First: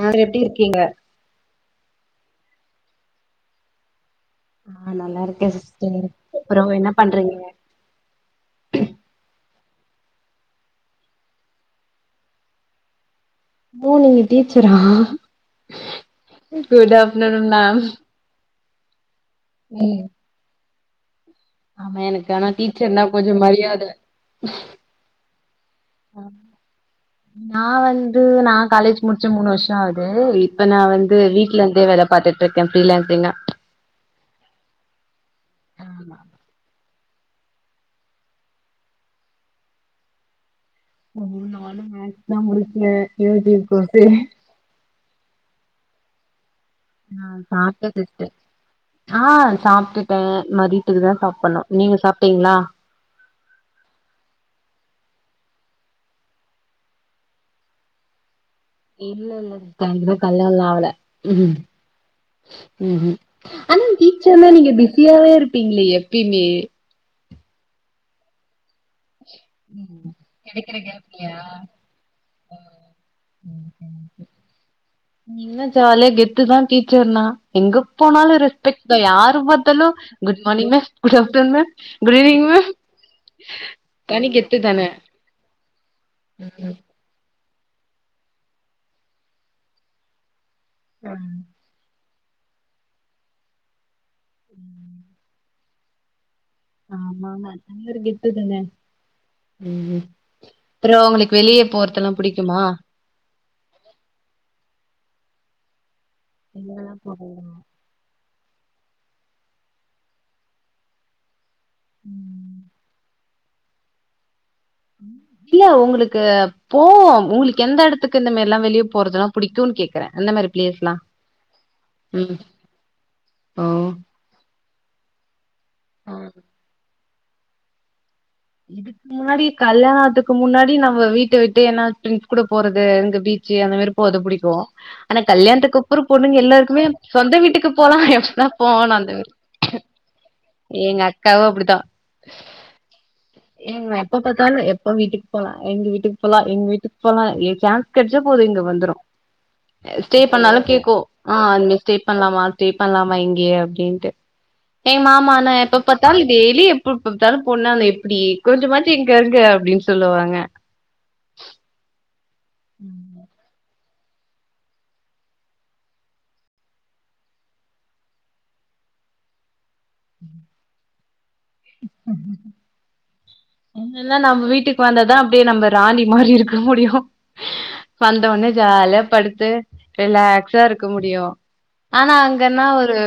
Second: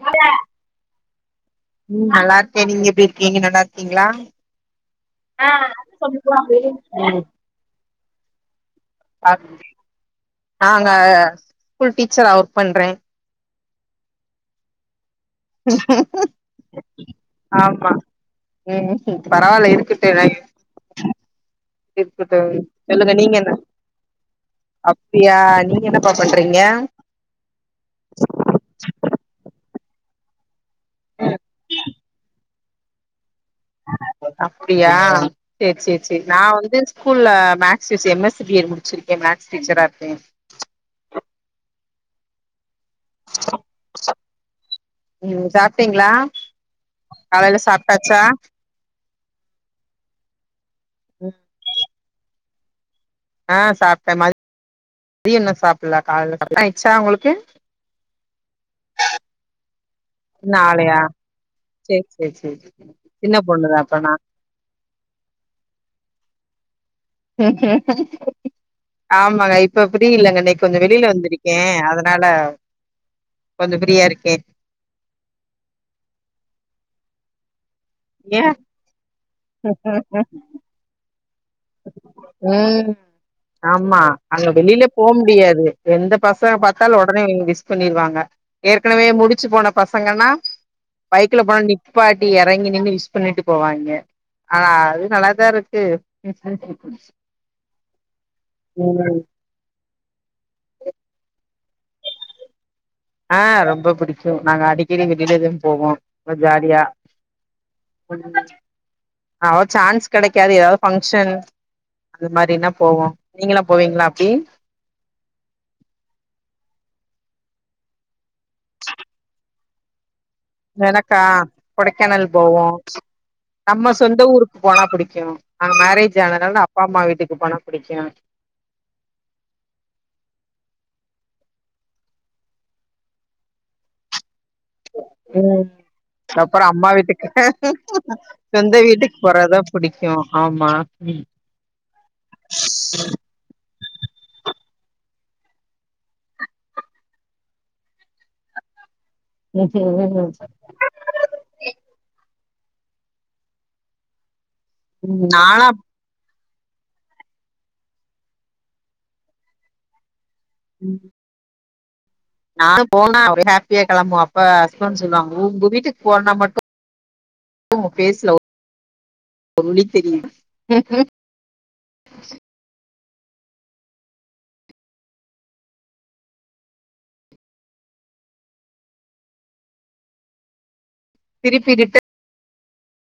ஆ எப்டி இருக்கீங்க ம் நல்லா இருக்கே நீங்க எப்டி இருக்கீங்க நல்லா இருக்கீங்ளா ஆ நல்லா இருக்கே ஆ சிஸ்டர் அப்றோ என்ன பண்றீங்க [unintelligible] [inaudible] நாங்க ஸ்கூல் டீச்சரா ஒர்க் பண்றே ஓ நீ டீச்சரா குட் ஆப்டர்நூன் மேம் ஆமா ம் பரவால்ல ம் இருக்குட்டு ஆமா இருக்கு எனக்கு ஆனா தோழி டீச்சர்னா சொல்லுங்க கொஞ்சோ நீங்க என்ன மரியாத அப்டியா நீங்க என்னப்பா பண்றீங்க நா வந்து நா காலேஜ் முடிச்சு மூணு வருஷோ ஆகுது இப்ப நா வந்து வீட்ல இருந்தே வேல பாத்தட்டு இருக்கேன் ஃப்ரீலான்ஸிங்கா அப்டியா சேரி சேரி ஆமா சேரி நா வந்து ஸ்கூல்ல மேக்ஸ் சிஸ் M S C B Ed முடிச்சிருக்கேன் மேக்ஸ் டீச்சரா இருக்கேன் ம் நானும் மேக்ஸ் தான் முடிச்சேன் யூ ஜி கோர்ஸ்ஸு ம் சாப்டீங்ளா காலையில சாப்ட்டாச்சா ஆன் சாப்ட்டுட்டேன் மதியத்துக்கு தான் சாப்டணும் நீங்க சாப்ட்டீங்ளா அன் சாப்ட்டேன் ம தியன் இன்னும் சாப்ட்ல காலல சாப்ட் ணம் ஆச்சா உங்ளுக்கு இல்ல இல்ல இன்னு கல்யாணலா ஆவ்ல ஆலையா சேரி சேரி சேரி ஹு ஹும் சின்ன பொண்ணுதா ஆனா அப்பனா டீச்சர்னா நீங்க பிஸியாவே இருப்பிங்களே எப்பயிமே உம் ஆமாங்க இப்ப அப்டி ம் இல்லங்க இன்னைக் கெடைக்கிற கொஞ்ஜோம் வெளில கேப்லயா வந்திருக்கேன் அதனால கொஞ்சோ [unintelligible] ஃப்ரீயா இருக்கே ம் நீங்களா ஜாலிய கெத்துதான் டீச்சர்னா எங்கப் போனாலு ஏ ரெஸ்பெக்ட் தான் யாரு பாத்தாலு good morning miss good afternoon ma'am good evening மே ம் ஆமா அங்க வெளிலே போ முடியாது எந்த பசங்க பாத்தாலு ஒடனே விஷ் பண்ணிருவாங்க ஏற்கனவே முடிச்சு போன பசங்கனா பைக்ல போனா நிப் பாட்டி எறங்கி நின்னு விஷ் பண்ணிட்டு போவாய்ங்க ஆனா அது நல்லாதா இருக்கு ஆமா ஆமா அது ஒரு கெத்து தானே ம் ம் ம் அப்றோ உங்களுக்கு வெளிய போறதெல்லா புடிக்குமா ஹன் ரொம்ப புடிக்கும் நாங்க அடிக்கடி வெளிலதா போவோம் ம்ப ஜாலியா எங்கலா போறதுனா அவ சான்ஸ் கெடைக்காது ஏதாவது ஃபங்க்ஷன் அது ம் மாரினா போவோம் நீங்களாம் போவீங்களா அப்டி இல்ல உங்குளுக்கு போவோம் உங்ளுக்கு எந்த எடத்துக்கு இந்த மெரில்லா வெளிய போறதுனா புடிக்குன்னு கேக்குறேன் அந்த மா எனக்கா கொடைக்கானல் போவோ ஓ நம்ம சொந்த ஊருக் போனா புடிக்கும் அங்க ஆ மேரேஜ் ஆனனால நா அப்பா அம்மா வீட்டுக்கு போனா புடிக்கும் இதுக்கு முன்னாடி கல்யாணத்துக்கு முன்னாடி நம்ப வீட்ட விட்டு என்னா ப்ரெண்ட்ஸ் கூட போறது இங்க பீச்சு அந்த மாரி போது புடிக்கும் ஆனா ம் கல்யாணத்துக்குப்புறம் பொண்ணுங்க அப்றோ எல்லாருக்மே அம்மா சொந்த வீட்டுக்கு போலாம் எப்ப தா சொந்த போவோன் அந்த வீட்டுக்கு மேர் போறதா புடிக்கு ஆமா எங்க அக்காவும் அப்டிதா ஏங் எப்ப பாத்தாலு எப்ப வீட்டுக்கு போலாம் எங்கு வீட்டுக்கு போலான் எங்கு வீட்டுக்கு போலான் ஏ சான்ஸ் கெட்ச்சா போது இங்க வந்துரு ஸ்டே ம் பண்ணாலு கேக்கும் ஆன் இங்க ஸ்டே பண்ணலாமா ஸ்டே பண்ணலாமா இங்கயே அப்டின்ட்டு என் மாமா ஆனா நானா எப்ப பா த்தாலு டெய்லி எப்பப பாத்தாலு போனா எப்டி கொஞ்சம் மாச்சி இங்க இருங்க அப்டின்னு சொல்வாங்க ம் நாங்க ம் போனா ஒரே ஹாப்பியா கிளம்புவோ அப்ப ஹஸ்பண்ட் சொல்லுவாங்க உங்க வீட்டுக்கு போறதுனா மட்டு ஓ பேசல உங்களுக்கு தெரியு ம் ம் என்னனா நம்ம வீட்டுக்கு வந்தாதா அப்டியே நம்ம ராணி மாரி இருக்க முடியு வந்த உனே ஜாலியா படுத்து ரிலாக்ஸா இருக்க முடியு திருப்பி ரிட்டன் ஆனா அங்கன்னா ஒரு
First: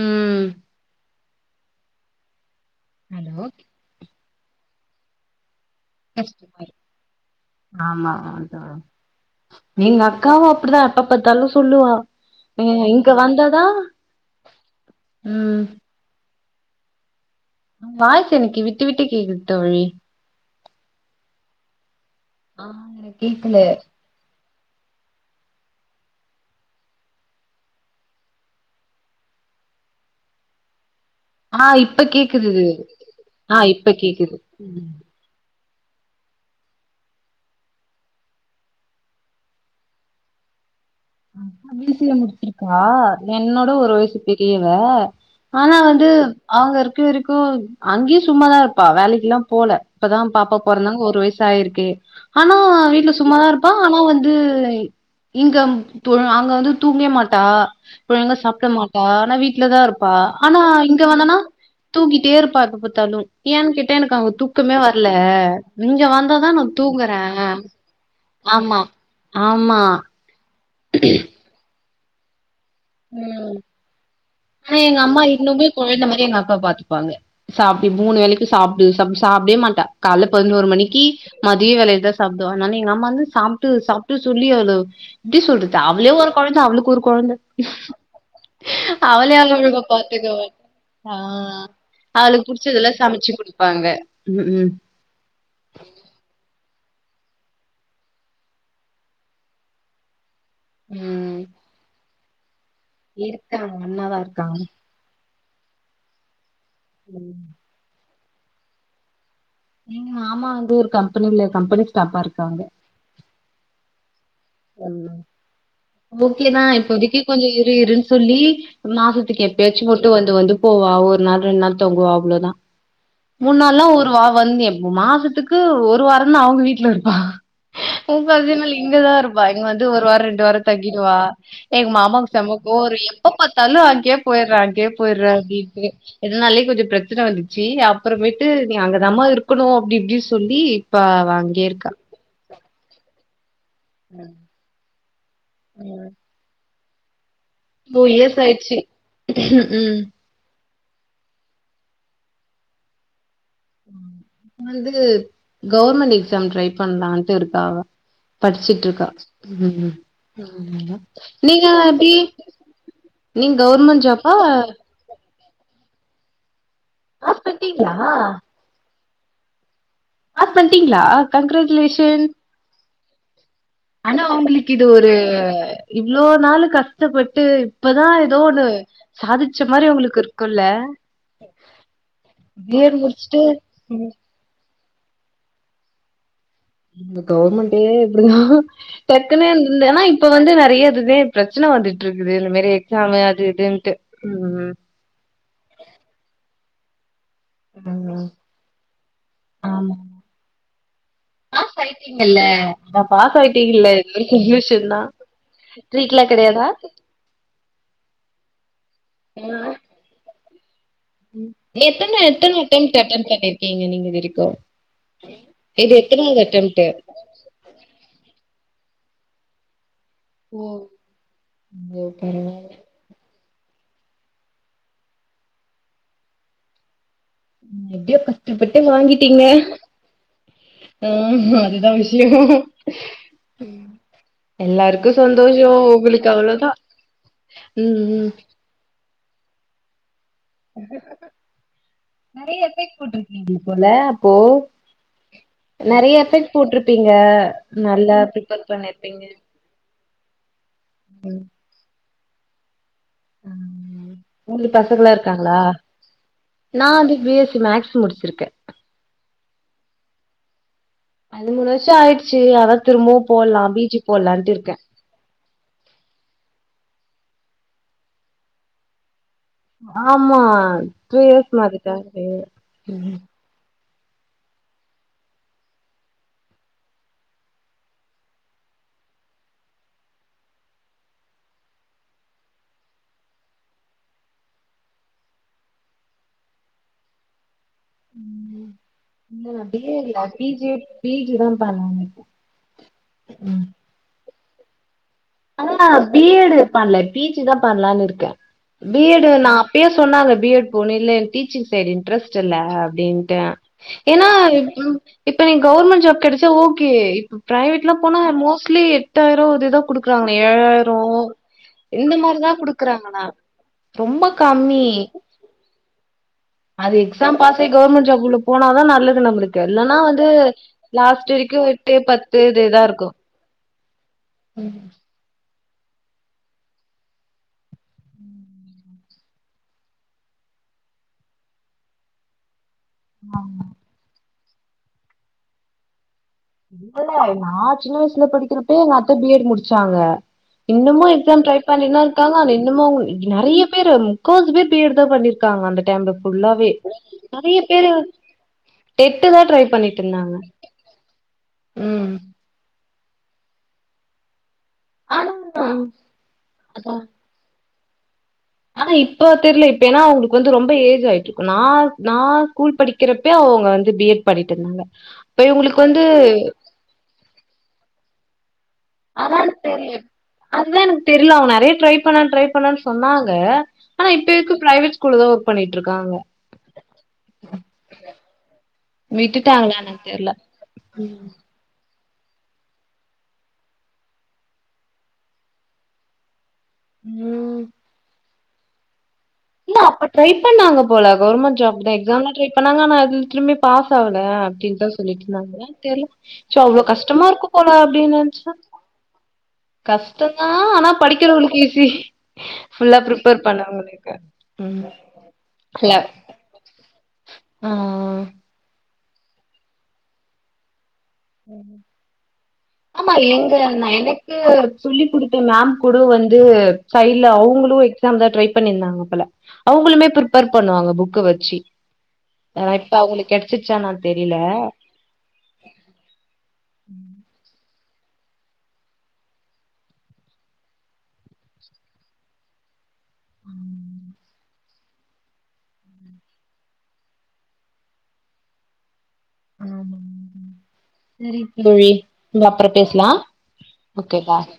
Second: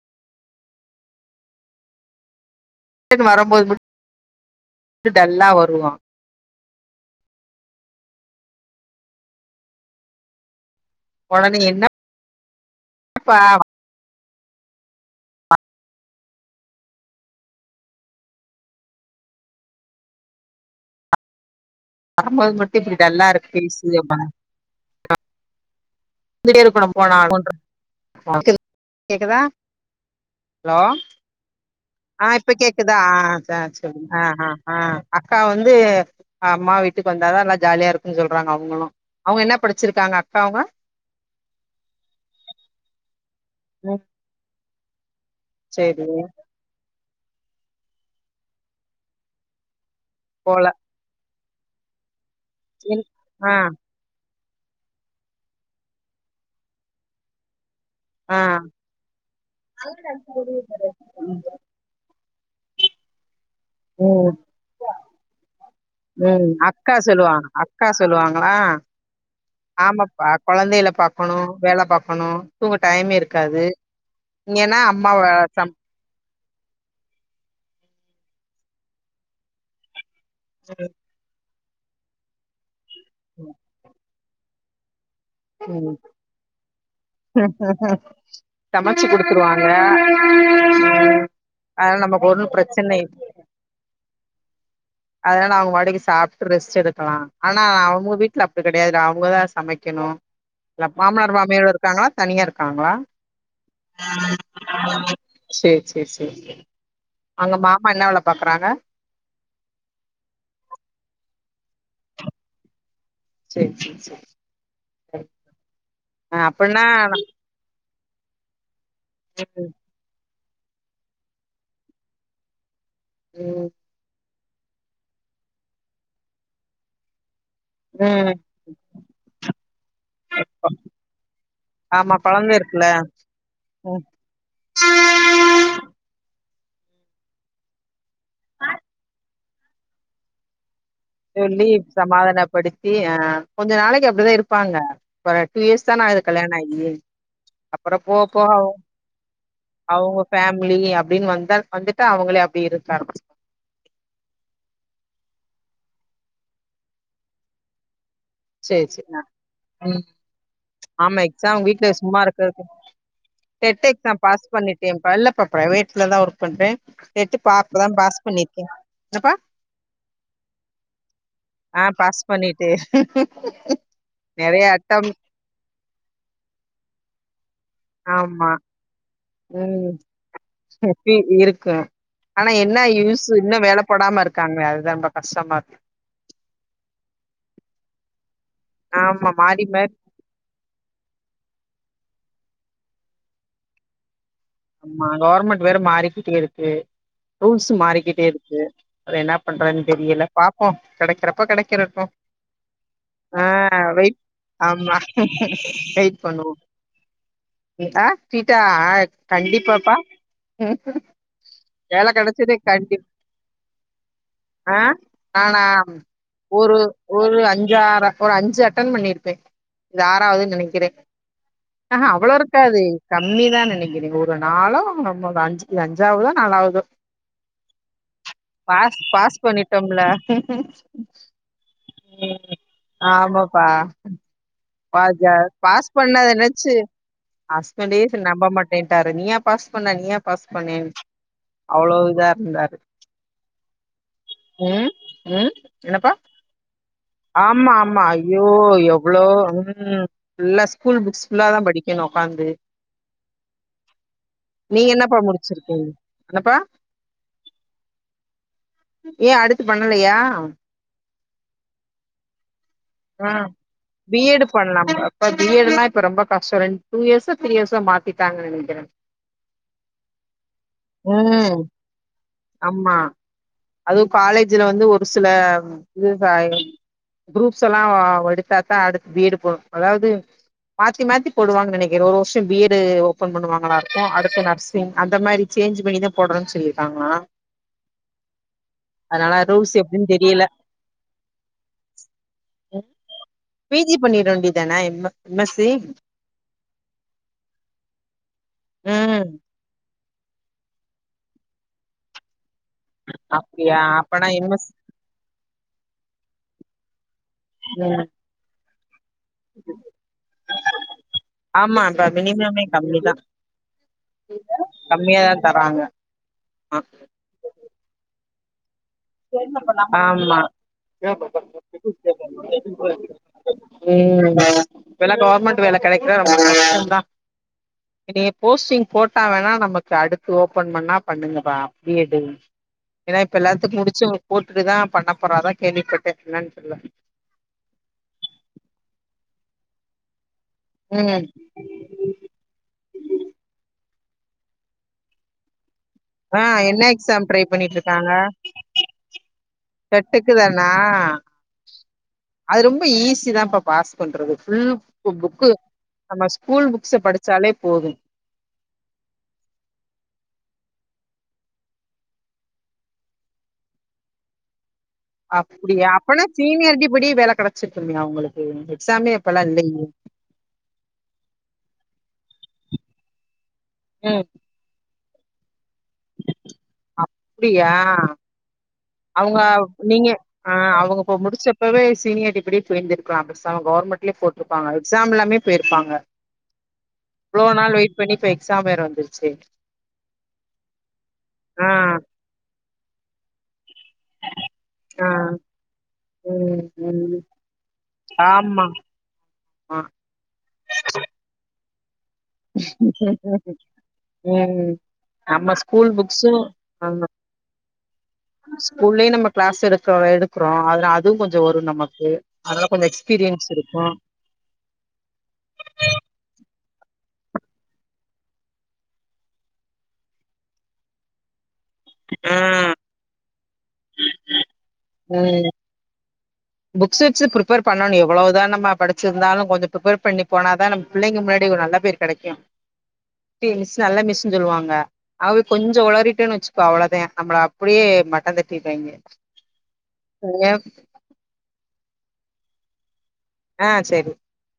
ம் ரிட்டன் ஹலோ வரும்போது மட்டு டல்லா வருவோ ஆமா அத எங்க அக்காவு அப்டிதா எப்ப பாத்தாலு ஒடனே சொல்லுவா இங்க என்னப்பா வந்தாதா ம் வாய்சு எனக்கு விட்டு விட்டு கேக்குது தோழி வரும்போது ஆ மட்டு இப்டி எனக்கு டல்லா இருக் கேக்கல பேசிரியேமா ந்துடே இருக்கு நம்ம போனாலு [inaudible] கேக்குதா ஹலோ ஆ இப் ஆ இப்ப கேக்குதா ஆ ஆ ஆ செரி ஆ கேக்குது ஆ ஆ ம் அக்கா வந்து அம்மா வீட்டுக்கு வந்தாதா நல்லா ஜாலியா இருக்குனு சொல்றாங்க அவங்களு அவுங்க என்ன படிச்சிருக்காங்க அக்காவுங்க ஆ பி சி ஏ முடிச்சிருக்கா என்னோட ஒரு ம் வய்சு பெரியவ ஆனா சேரி வந்து அவங்க இருக்க வரைக்கு அங்கயு சும்மாதா இருப்பா வேலைக்குல்லா போல இப்பதா பாப்பா போல பொறந்தாங்க ஒரு வயசு ஆயிருக்கு ஆனா இன்- வீட்ல சும்மாதா ஆ இருப்பா ஆனா வந்து இங்க அங்க வந்து தூங்வே மாட்டா ஒழுங்கா ஆ சாப்ட மாட்டா ஆனா வீட்லதா இருப்பா ஆனா இங்க வந்தானா தூங்கிட்டே இருப்பா எப்ப பாத்தாலு ஏன்னு கே எனக்கு அங்க ம் தூக்கமே வரல இங்க வந்தாதா ம் நா அக்கா தூங்கறே சொல்லுவாங்க அக்கா சொல்லுவாங்களா ஆமா ஆமா ஆமாப்பா கொழந்தைகள பாக்கணு வேல பாக்கணு தூங்க டைமே ம் இருக்காது ஆனா இங்கன்னா எங்க அம்மாவ அம்மா இன்னுமே சம் கொழந்த மாறி எங்க அக்காவ பாத்துக்கு ப்பாங்க சோ அப்டி மூணு வேலைக்கு சாப்டு சாப் சாப்டவே மாட்டா கால்ல பதினோரு மணிக்கி மதிய வேலைல தா சாப்டுவ ஆனானு எங்க அம்மா வந்து சாப்ட்டு சாப்ட்டு சொல்லி அவள எப்டி சொல்றது ம் அவ்ளே ஒரு கொழந்த அவ்ளுக்கு ஒரு கொழந்த சமைச்சு அவள குடுத்துருவாங்க அவங்கவங்க பாத்துக்க வ ஆ அதனால நமக்கு அவளுக்கு ஒன்னு புடிச்சதெல்லா பிரச்சனை சமச்சு குடுப்பாங்க ம் ம் அதனால அவங்கவாடுக்கு சாப்ட்டு ரெஸ்ட் எடுக்கலா ஆன அவுங்க வீட்ல அப்டி கெடையாதுடா அவங்கதா சமைக்கணு இல்ல மாமனார் ம் மாமியார் இருக்காங்ளா தனியா இருக்காங்ளா இருக்காங்க ஒன்னாதா இருக்காங்க செரி செரி செரி செரி அங்க மாமா என்ன வேல பாக்குறாங்க எங்க மாமா வந்து ஒரு கம்பெனில கம்பெனி ஸ்டாப்பா இருக்காங்க செரி செரி செரி ஒன்னா ஆ ஓகேதா அப்டின்னா இப்போதைக்கு கொஞ்சோ இரு இருன் சொல்லி மாசத்துக்கு ம் எப்பயாச்சு போட்டு வந்து வந்து போவா ஒரு நாள் ரெண்டு நாள் தங்குவா அவ்ளோதா மூண் ம் நாள்லா ஒரு வா வந்தேப்போ மாசத்துக்கு ஒரு வாரோதா அவுங்க வீட்ல இருப்பா உ ம் பாதி நாள் இங்கதா இருப்பா இங்க வந்து ஒரு வாரோ ரெண்டு வாரோ தக்கிடுவா எங்க ஆமா மாமாக்கு கொழந்த செம கோவொ இருக்குல்ல வரு எப்ப பத்தாலு ம் அங்கயே போயர்றா அங்கயே போயர்றா அப்டின்டு இதுனாலயே கொஞ்சோ ப்ரச்சன வந்துச்சு அப்புறமேட்டு நீ அங்கதமா இருக்கணு அப்டி இப்டி சொல்லி அவ சொல்லி அங்கேயே இருக்கா. சாமாதான படுத் ஆ கொஞ்ச நாளைக்கு அப்டிதா இருப்பாங்க ஒரு டூ இயர்ஸ்தான ஆகுது கல்யாணோ ஆகி அப்பறோ இயர்ஸ் போகப்போக ஆயிடுச்சு. ம். அவுங்க ஃபேமிலி அப்டின் வந்த வந்துட்டு அவங்களே அப்டி இருக்கா வந்து கவுர்மெண்ட் எக்ஸாம் ட்ரை பண்ணலான்டு இருக்கா அவ சேரி படிச்சுட்ருக்கா சேரி ஆ ம் ம் ஆமா எக்ஸாம் நீங்க வீட்ல எப்டி சும்மா இருக்கறக்கு நீங்க கவுர்மெண்ட் ஜாப்பா ப்ரைவேட்லதா ஒர்க் பண்றே டேட்டூ பாஸ் பா இப்பதா பண்ட்டீங்களா பாஸ் பண்ணிருக்கே என்னப்பா பாஸ் பண்ணிட்டீங்களா கங்ராஜுலேசன் தெர் ஆனா அவங்களுக்கு இது ஒரு இவ்ளோ நாள் கஷ்டப்பட்டு இப்பதா ஏதோ ஆமா ஒன்னு ம் எப்டி இருக்க ஆனா என்ன பி எட் யூஸு முடிச்சுட்டு இன்னு வேல போடாம இருக்காங்களே அதுதா ரொம்ப கஷ்டமா இருக்கு கவர்மெண்டே இப்புடிதா ஆமா டக்குனே மாறி மாறி இருந்துருதேன்னா இப் இப்ப வந்து நெறை இதுதே பிரச்சன வந்துட்டு இருக்குது இந்த மாரி எக்ஸாம் அது இதுன்ட்டு ஆமா கவர்மண்ட் வேற மாறிக்கிட்டே இருக்கு ரூல்ஸ் ம் மாறிக்கிட்டே இருக்கு அத என்ன பண்றதுன்னு ஆமா தெரியல பாப்போ கெடைக்கிறப்ப கெடைக்கிறட்டு இல்ல ஆ வெயிட் ஆமா வெயிட் ட்ரீட்லா பண்ணுவோ கெடையாதா ஆ சீட்டா ஆ ம் கண்டிப்பாப்பா வேல எத்தன கெடச்சது எத்தன கண்டி அட்டம்ட் அட்டன் பண்ணிருக்கீங்க நீங்க இதுவரைக்கு ஆ நானா இது எத்தனாவது ஒரு அட்டம்ட்டு ஒரு அஞ்சாற ஒரு அஞ்சு அட்டன் பண்ணிருப்பே இது ஆறாவதுன்னு ஓ நெனைக்கிறே ஆ ஐயோ ஹ அவ்ளோ பரவால்ல இருக்காது கம்மிதா நெனைக்கிறே ஒரு இவ நாளோ நம்ம அவ அஞ் அஞ்சாவதோ நாலாவதோ எப்டியோ கஷ்டப்பட்டு பாஸ் பாஸ் வாங்கிட்டீங்க பண்ணிட்டோம்ல ம் அதுதா விஷயோ ஆமாப்பா எல்லாருக்கு பாஸ்ஜாயிரு சந்தோஷோ பாஸ் பண்ணத உங்களுக்கு அவ்ளோதா நெனச்சு ஹஸ்பண்டே ம் சில ம் நம்ப மாட்டேன்ட்டாரு நீயா பாஸ் பண்ண நீயா பாஸ் பண்ணேனு அவ்ளோ இதா நெறைய இருந்தாரு எஃபெக்ட் போட்ருக்கீங்க போல அப்போ ம் ம் என்னப்பா நெறைய எஃபெக்ட் போட்ருப்பீங்க ஆமா ஆமா நல்லா ஐயோ ப்ரிப்பேர் எவ்ளோ பண்ணிருப்பீங்க ம் ஃபுல்லா ஸ்கூல் புக்ஸ் ஃபுல்லா தா படி க்கணு ஒக்காந்து ம் உங்ளுக்கு நீங்க பசங்களா என்னப்பா இருக்காங்களா முடிச்சிருக்கீங்க? என்னப்பா? நா வந்து பி எஸ் சி மேக்ஸ் முடிச்சுருக்கே ஏ அடுத்து பண்ணலையா அது மூணு வர்ஷோ ஆயிட்ச்சு அதா திரும்பவு போட்லா பீஜி போட்லான்ட்டு இருக்கே இப்ப பி எட் னா இப்ப ரொம்ப கஷ்டோ ரெண் டூ இயர்ஸோ த்ரீ இயர்ஸோ மாத்திட்டாங்கன்னு நெனைக்கிறே ஆமா த்ரீ இயர்ஸ் ம். மாத்திட்டாங்க [inaudible] அதுவு காலேஜ்ல வந்து ஒரு சில [unintelligible] குரூப் ஸ் எல்லா எடுத்தாக்கா அடுத்து பி எட் போ அதாவது மாத்தி மாத்தி போடுவாங்க நெனைக்கிறே ஒரு வர்ஷோ பி எட் டு ஓபன் பண்ணுவாங்கலாருக்கு அடுத்து நர்சிங் அந்த மாரி சேஞ்ச் பண்ணிதா போட்றேன்னு சொல்லிருக்காங்களா ம் இல்ல நா ரூல்ஸ் பி எட் எப்டின்னு இல்ல தெரியல பீ ஜே பீ ஜி தா பண்ணனு இப்போ பீஜி பண்ணிட வேண்டியது தானே இன்ம ஆனா பி எட் டு பண்ல பீஜி தா பண்லான்னு இருக்கே பி எட் ம் டு நா அப்பயு சொன்னாங்க பி எட் போன்னு இல்ல எனக்கு டீச்சிங் சைடு இன்ட்ரெஸ்ட் இல்ல அப்டின்ட்ட அப்டியா அப்பனா ஏன்னா எம் எஸ் இப்ப நீங்க கவுர்மெண்ட் ஜாப் கெடைச்சா ஓகே இப்ப ப்ரைவெட்லா ம் போனா மோஸ்ட்லி எட்டாயிரோ அதுதா குடுக்கிறங்லே ஏழாயிரோ ஆமா இப்ப இந்த மாரி தா மினிமமே குடுக்குறாங்களா ரொம்ப கம்மி கம்மியாத தராங்க அது எக்ஸாம் பாஸ் ஆயி கவுர்மெண்ட் ஜாப்குள்ள போனா தா நல்லது நம்ளுக்கு இல்லன்னா வந்து ஆமா லாஸ்ட்டு வரைக்கு எட்டு பத்து இதே தா இருக்கு ம் இப்பெல்லா கவுர்மெண்ட் வேல கெடைக்குற ரொம்ப கஷ்டோ தா நீ போஸ்டிங் போட்டா வேணா நமக்கு அடுத்து ஓபன் பண்ணா பண்ணுங்கபா பி எட் டு ஏன்னா இப்ப எல்லாத்துக்கு முடிச்சவங்ளுக்கு போட்டுட்டுதா பண்ண போறதா கேள்விப்பட்டே என்னனு [unintelligible] நா சின்ன வயசுல படிக்கிறப்பயே எங்க அத்த பி எட் முடிச்சாங்க இன்னமு ம் எக்ஸாம் ட்ரை பண்ணினு தா இருக்காங்க ஆனா இன்னமு நெறைய பேரு முக்காவாசி பேரு பி எட் தா பண்ணிரு க்காங்க அந்த டைம்ல ஆ ஃபுல்லாவே என்ன எக்ஸாம் ட்ரை நெறைய பண்ணிட்டு பேரு இருக்காங்க டெட்டு தா ட்ரை பண்ணிட்டுருந்தாங்க ஆ அது ரொம்ப ஈஸி தா பா பாஸ் பண்றது ஃபுல் ஆனா புக்கு நம்ம ஸ்கூல் அதா புக்ஸ்ஸ படிச்சாலே போது ஆனா இப்ப தெர்ல இப்ப ஏன்னா அவுங்களுக்கு வந்து ரொம்ப ஏஜ் ஆயிட்டுருக்கு நா நா ஸ்கூல் படிக் கிறப்பே அவுங்க வந்து பி எட் பண்ணிட்டுருந்தாங்க அப்டியா அப்பனா சீனியாரிட்டி படி வேல கிடைச்சிருக்குமே அவுங்களுக்கு எக்ஸாமே அப்பல்லா அதான் இல்லையே தெரியல அதுதா எனக்கு தெர்ல அவ நெறைய ட்ரை பண்ணா ட்ரை பண்ணானு சொன்னாங்க ஆனா ம் இப்ப எதுக்கு பிரைவேட் ஸ்கூ ஸ்கூலதா ஒர்க் பண்ணிட்டு இருக்காங்க அவுங்க விட்டுட்டாங்களா எனக்கு நீங்க தெர்ல அ அவுங்க இப்ப முடிச்ச அப்பவே சீனியார்டி படி போயிருந்துருக்கலா பேசாம கவர்மெண்ட்லயே போட்டுருப்பாங்க எக்ஸாம் இல்லாமே போயிருப்பாங்க இவ்ளோ ம் நாள் வெயிட் பண்ணி இப்ப எக்ஸாம் வேற வந்துருச்சே இல்ல அப்ப ட்ரை பண்ணாங்க போல கவுர்மெண்ட் ஆ ஜாப்க்கு தா எக்ஸாம்லா ட்ரை பண்ணாங்க ஆனா [unintelligible] பாஸ் ஆவல அப்டின்னு எதோ ஆ சொல்லிட்டு இருந்தாங்க தெர்ல சோ ம் அவ்ளோ ம் கஷ்டமாருக்கு போல அப்டின்னு நெனைச்ச ஆமா ஆ கஷ்டா தா ஆனா படிக்கிறவளுக்கு ஈசி ஃபுல்லா ப்ரிப்பேர் பண்ணவங்களுக்கு ம் நம்ம ஸ்கூல் ஃபுல்லாப் புக்ஸு ஆமா ம் ம் ஸ்கூல்லயே நம்ம க்ளாஸ் எடுக்கு எடுக்குறோ அதுல அ அது கொஞ்சோ வரு நமக்கு அனால கொஞ்சோ எக்ஸ்பிரியன்ஸ் இருக்கு க்கு சொல்லி குடுத்த மேம் கூட வந்து சைட்ல அவுங்களு எக்ஸாம் தா ட்ரை பண்ணிருந்தாங்க போல அவங்களுமே பிரிப்பர் பண்ணுவாங்க புக்க வச்சி ஹ அத இப்ப அவுங்களுக்கு கிடைச்சிச்சா என்னானு தெரில ம் புக்ஸ் வெச்சு பிரிப்பர் பண்ணணு எவ்வளோதா நம்ம படிச்சிருந்தாலு கொஞ்ச ப்ரிப்பேர் பண்ணி போனா தா நம்ம பிள்ளைங்க முன்னாடி ஒரு நல்ல பேர் கிடைக்கு டி மிஸ் நல்ல மிஸ்ன்னு சொல்லுவாங்க அது கொஞ்ச உளறிட்டேன் வச்சுக்கோ அவ்வளதா நம்மள அப்டியே மட்டந்தட்டிருவங்கே [unintelligible] சேரி தோழி நம்ம அப்புற பேசலா ஆ சேரி ஓகே பாய்